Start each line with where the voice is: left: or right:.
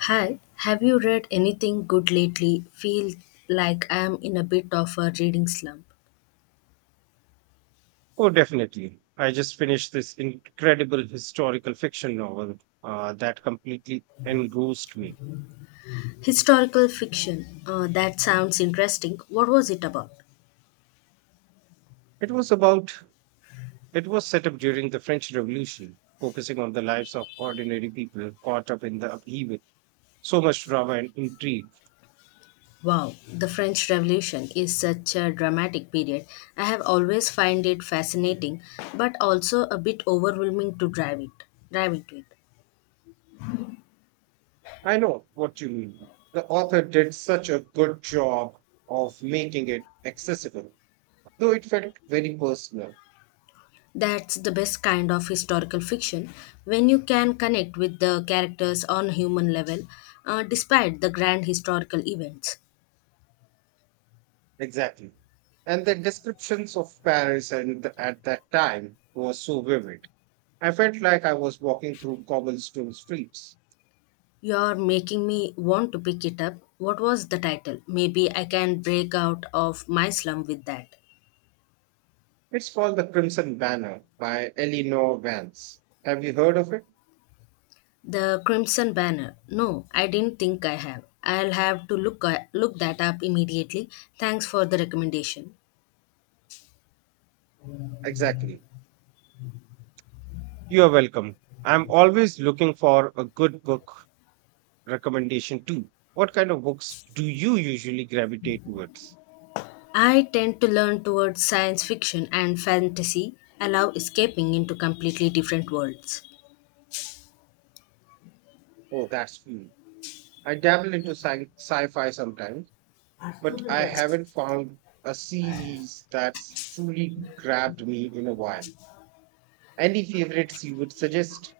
left: Hi, have you read anything good lately? Feel like I'm in a bit of a reading slump.
right: Oh, definitely. I just finished this incredible historical fiction novel that completely engrossed me.
left: Historical fiction. That sounds interesting. What was it about?
right: It was about, it was set up during the French Revolution, focusing on the lives of ordinary people caught up in the upheaval. So much drama and intrigue.
left: Wow, the French Revolution is such a dramatic period. I have always find it fascinating, but also a bit overwhelming to drive it, drive into it.
right: I know what you mean. The author did such a good job of making it accessible, though it felt very personal.
left: That's the best kind of historical fiction when you can connect with the characters on human level, despite the grand historical events.
right: Exactly. And the descriptions of Paris and at that time was so vivid. I felt like I was walking through cobblestone streets.
left: You're making me want to pick it up. What was the title? Maybe I can break out of my slum with that.
right: It's called The Crimson Banner by Eleanor Vance. Have you heard of it?
left: The Crimson Banner. No, I didn't think I have. I'll have to look look that up immediately. Thanks for the recommendation.
right: Exactly. You are welcome. I'm always looking for a good book recommendation too. What kind of books do you usually gravitate towards?
left: I tend to learn towards science fiction and fantasy, allow escaping into completely different worlds.
right: Oh, that's cool. I dabble into sci-fi sometimes, but I haven't found a series that's truly grabbed me in a while. Any favorites you would suggest?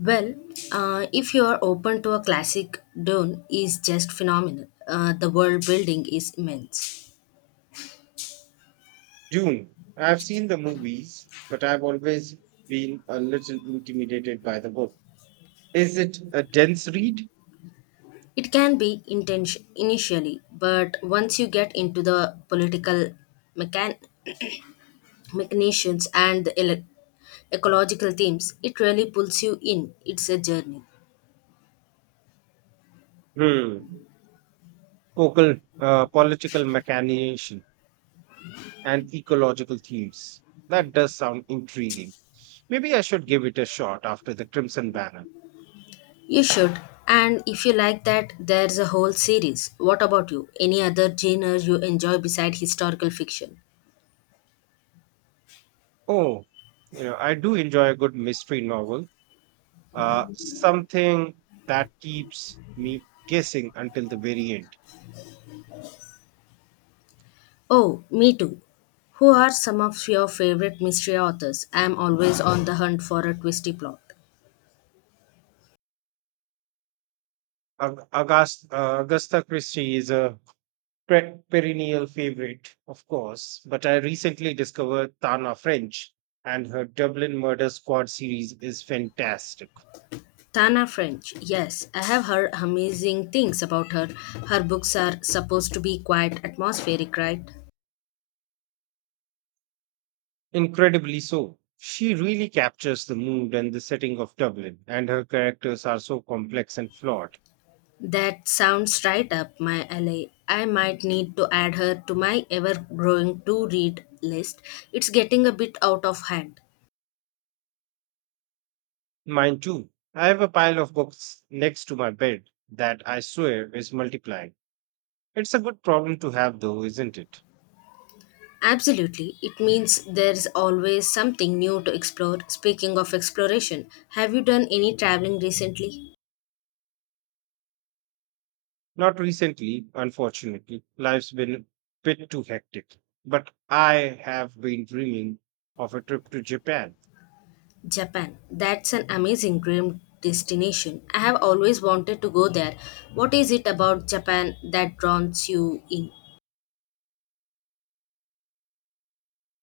left: Well, if you are open to a classic, Dune is just phenomenal. The world building is immense.
right: Dune. I've seen the movies, but I've always been a little intimidated by the book. Is it a dense read?
left: It can be intention initially, but once you get into the political mechan- machinations and the ecological themes, it really pulls you in. It's a journey.
right: Hmm. Focal, political mechanization and ecological themes. That does sound intriguing. Maybe I should give it a shot after the Crimson Banner.
left: You should. And if you like that, there's a whole series. What about you? Any other genre you enjoy beside historical fiction?
right: Oh, you know, I do enjoy a good mystery novel. Something that keeps me guessing until the very end.
left: Oh, me too. Who are some of your favorite mystery authors? I'm always on the hunt for a twisty plot.
right: Agatha Christie is a perennial favorite, of course, but I recently discovered Tana French, and her Dublin Murder Squad series is fantastic.
left: Tana French. Yes, I have heard amazing things about her. Her books are supposed to be quite atmospheric, right?
right: Incredibly so. She really captures the mood and the setting of Dublin, and her characters are so complex and flawed.
left: That sounds right up my alley. I might need to add her to my ever growing to read list. It's getting a bit out of hand.
right: Mine too. I have a pile of books next to my bed that I swear is multiplying. It's a good problem to have though, isn't it?
left: Absolutely. It means there's always something new to explore. Speaking of exploration, have you done any traveling recently?
right: Not recently, unfortunately. Life's been a bit too hectic. But I have been dreaming of a trip to Japan.
left: Japan. That's an amazing dream destination. I have always wanted to go there. What is it about Japan that draws you in?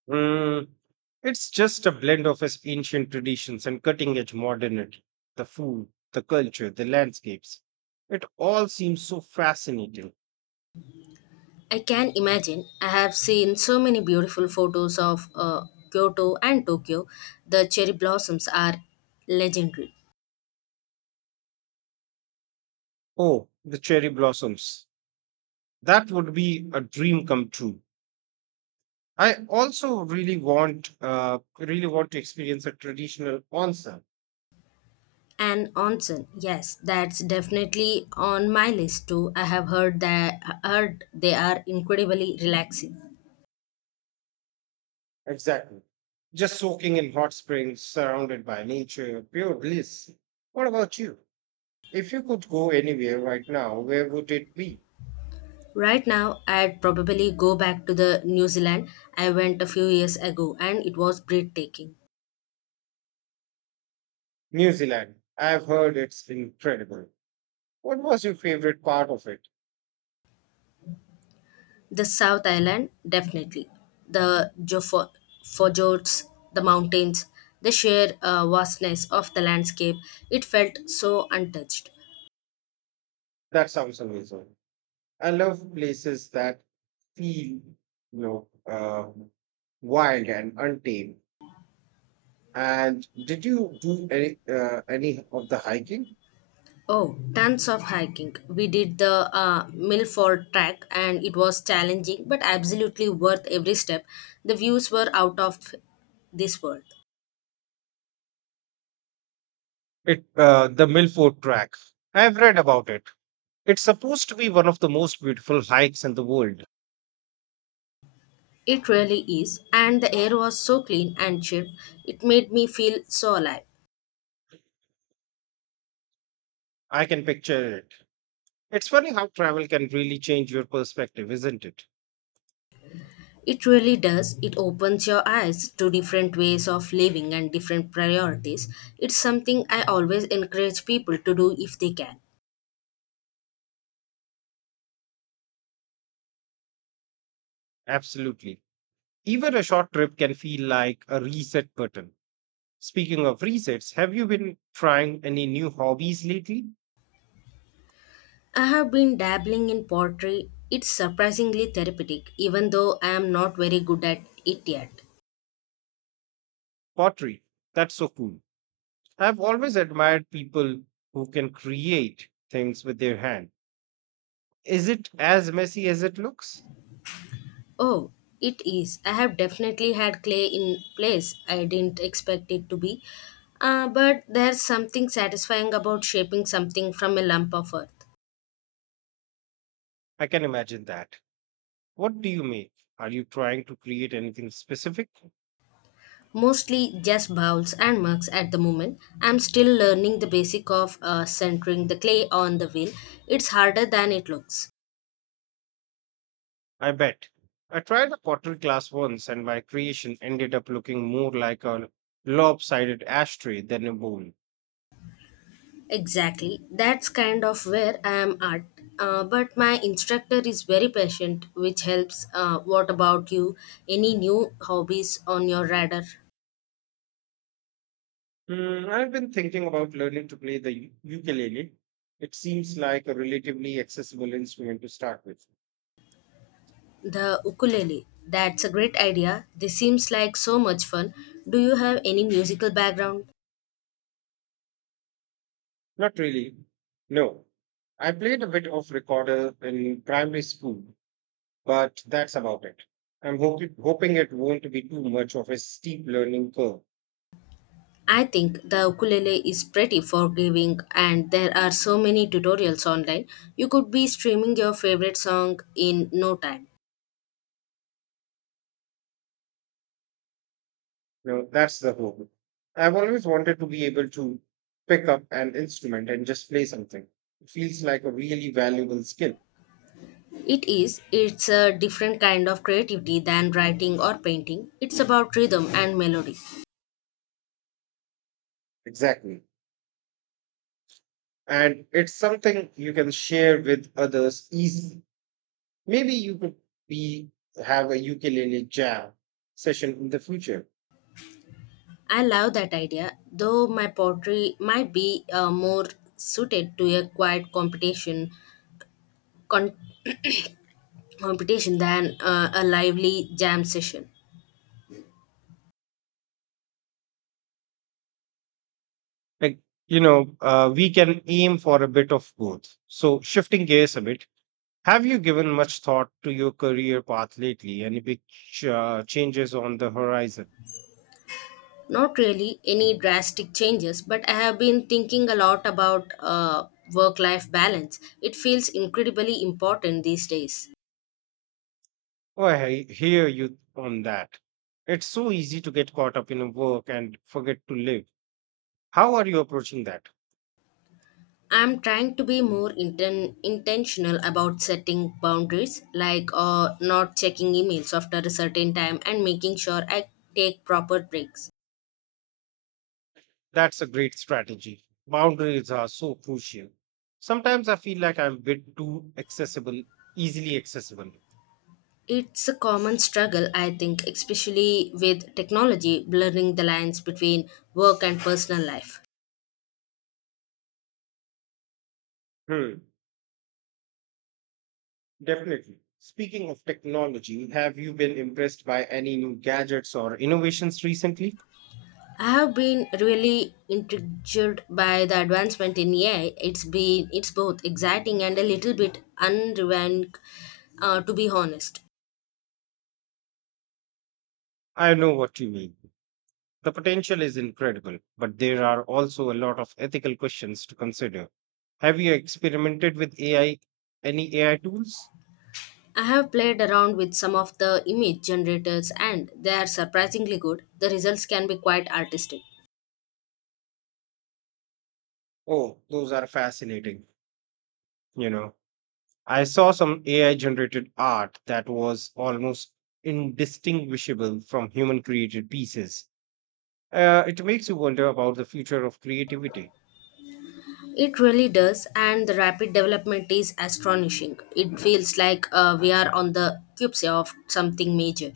right: Mm, it's just a blend of its ancient traditions and cutting edge modernity. The food, the culture, the landscapes. It all seems so fascinating.
left: I can imagine. I have seen so many beautiful photos of Kyoto and Tokyo. The cherry blossoms are legendary.
right: Oh, the cherry blossoms. That would be a dream come true. I also really want to experience a traditional onsen.
left: And onsen, yes, that's definitely on my list too. I have heard that heard they are incredibly relaxing.
right: Exactly. Just soaking in hot springs surrounded by nature, pure bliss. What about you? If you could go anywhere right now, where would it be?
left: Right now, I'd probably go back to the New Zealand I went a few years ago, and it was breathtaking.
right: New Zealand. I've heard it's incredible. What was your favorite part of it?
left: The South Island, definitely. The fjords, the mountains, the sheer vastness of the landscape. It felt so untouched.
right: That sounds amazing. I love places that feel, you know uh, wild and untamed. And did you do any of the hiking?
left: Oh, tons of hiking. We did the Milford track, and it was challenging, but absolutely worth every step. The views were out of this world.
right: It The Milford Track. I have read about it. It's supposed to be one of the most beautiful hikes in the world.
left: It really is, and the air was so clean and cheap, it made me feel so alive.
right: I can picture it. It's funny how travel can really change your perspective, isn't it?
left: It really does. It opens your eyes to different ways of living and different priorities. It's something I always encourage people to do if they can.
right: Absolutely. Even a short trip can feel like a reset button. Speaking of resets, have you been trying any new hobbies lately?
left: I have been dabbling in pottery. It's surprisingly therapeutic, even though I am not very good at it yet.
right: Pottery. That's so cool. I've always admired people who can create things with their hand. Is it as messy as it looks?
left: Oh, it is. I have definitely had clay in place. I didn't expect it to be. But there's something satisfying about shaping something from a lump of earth.
right: I can imagine that. What do you make? Are you trying to create anything specific?
left: Mostly just bowls and mugs at the moment. I'm still learning the basic of centering the clay on the wheel. It's harder than it looks.
right: I bet. I tried a pottery class once and my creation ended up looking more like a lopsided ashtray than a bowl.
left: Exactly. That's kind of where I am at. But my instructor is very patient, which helps. What about you? Any new hobbies on your radar?
right: Hmm, I've been thinking about learning to play the ukulele. It seems like a relatively accessible instrument to start with.
left: The ukulele. That's a great idea. This seems like so much fun. Do you have any musical background?
right: Not really. No. I played a bit of recorder in primary school, but that's about it. I'm hoping it won't be too much of a steep learning curve.
left: I think the ukulele is pretty forgiving and there are so many tutorials online. You could be streaming your favorite song in no time.
right: No, that's the hope. I've always wanted to be able to pick up an instrument and just play something. It feels like a really valuable skill.
left: It is. It's a different kind of creativity than writing or painting. It's about rhythm and melody.
right: Exactly. And it's something you can share with others easily. Maybe you could be have a ukulele jam session in the future.
left: I love that idea, though my poetry might be more suited to a quiet competition, con- competition than a lively jam session.
right: Like, we can aim for a bit of both. So, shifting gears a bit, have you given much thought to your career path lately? Any big changes on the horizon?
left: Not really any drastic changes, but I have been thinking a lot about work life balance. It feels incredibly important these days.
right: Oh, I hear you on that. It's so easy to get caught up in work and forget to live. How are you approaching that?
left: I'm trying to be more intentional about setting boundaries, like not checking emails after a certain time and making sure I take proper breaks.
right: That's a great strategy. Boundaries are so crucial. Sometimes I feel like I'm a bit too accessible, easily accessible.
left: It's a common struggle, I think, especially with technology blurring the lines between work and personal life.
right: Hmm, definitely. Speaking of technology, have you been impressed by any new gadgets or innovations recently?
left: I have been really intrigued by the advancement in AI. It's both exciting and a little bit unrefined, to be honest.
right: I know what you mean. The potential is incredible, but there are also a lot of ethical questions to consider. Have you experimented with AI, any AI tools?
left: I have played around with some of the image generators, and they are surprisingly good. The results can be quite artistic.
right: Oh, those are fascinating. You know, I saw some AI generated art that was almost indistinguishable from human created pieces. It makes you wonder about the future of creativity.
left: It really does, and the rapid development is astonishing. It feels like we are on the cusp of something major.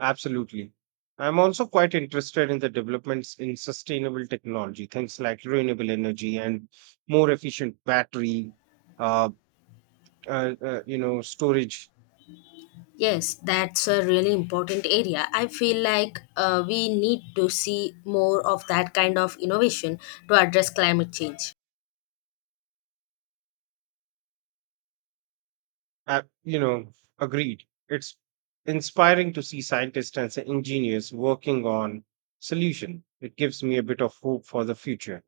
right: Absolutely. I'm also quite interested in the developments in sustainable technology, things like renewable energy and more efficient battery, uh, storage.
left: Yes, that's a really important area. I feel like we need to see more of that kind of innovation to address climate change.
right: Uh, you know, Agreed. It's inspiring to see scientists and engineers working on solution. It gives me a bit of hope for the future.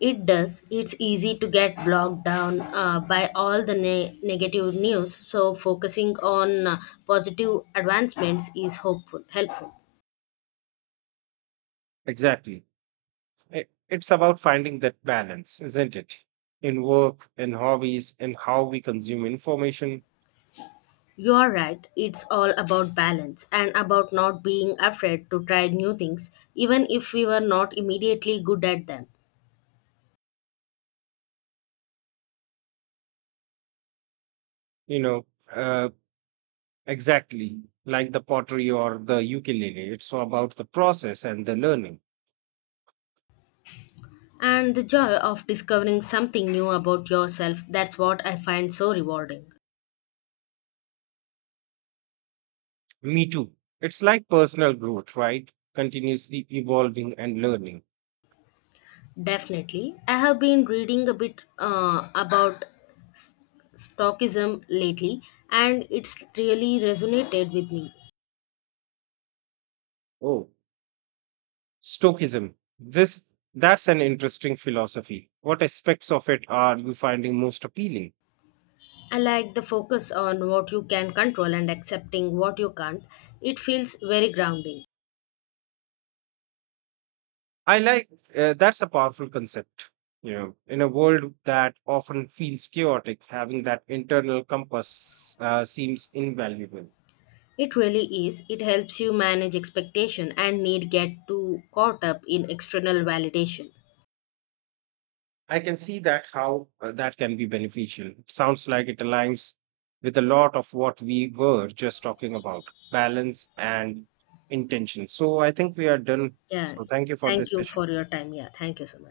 left: It does. It's easy to get bogged down by all the negative news, so focusing on positive advancements is hopeful, helpful.
right: Exactly. It's about finding that balance, isn't it? In work, in hobbies, in how we consume information.
left: You're right. It's all about balance and about not being afraid to try new things, even if we were not immediately good at them.
right: You know. Uh, Exactly, like the pottery or the ukulele. It's about the process and the learning.
left: And the joy of discovering something new about yourself, that's what I find so rewarding.
right: Me too. It's like personal growth, right? Continuously evolving and learning.
left: Definitely. I have been reading a bit about Stoicism lately, and it's really resonated with me.
right: Oh, Stoicism. This That's an interesting philosophy. What aspects of it are you finding most appealing?
left: I like the focus on what you can control and accepting what you can't. It feels very grounding.
right: I like That's a powerful concept. You know, in a world that often feels chaotic, having that internal compass seems invaluable.
left: It really is. It helps you manage expectation and need get too caught up in external validation.
right: I can see that how that can be beneficial. It sounds like it aligns with a lot of what we were just talking about, balance and intention. So I think we are done.
left: Yeah.
right: So thank you for this
left: Thank you for
right: session.
left: your time. Yeah. Thank you so much.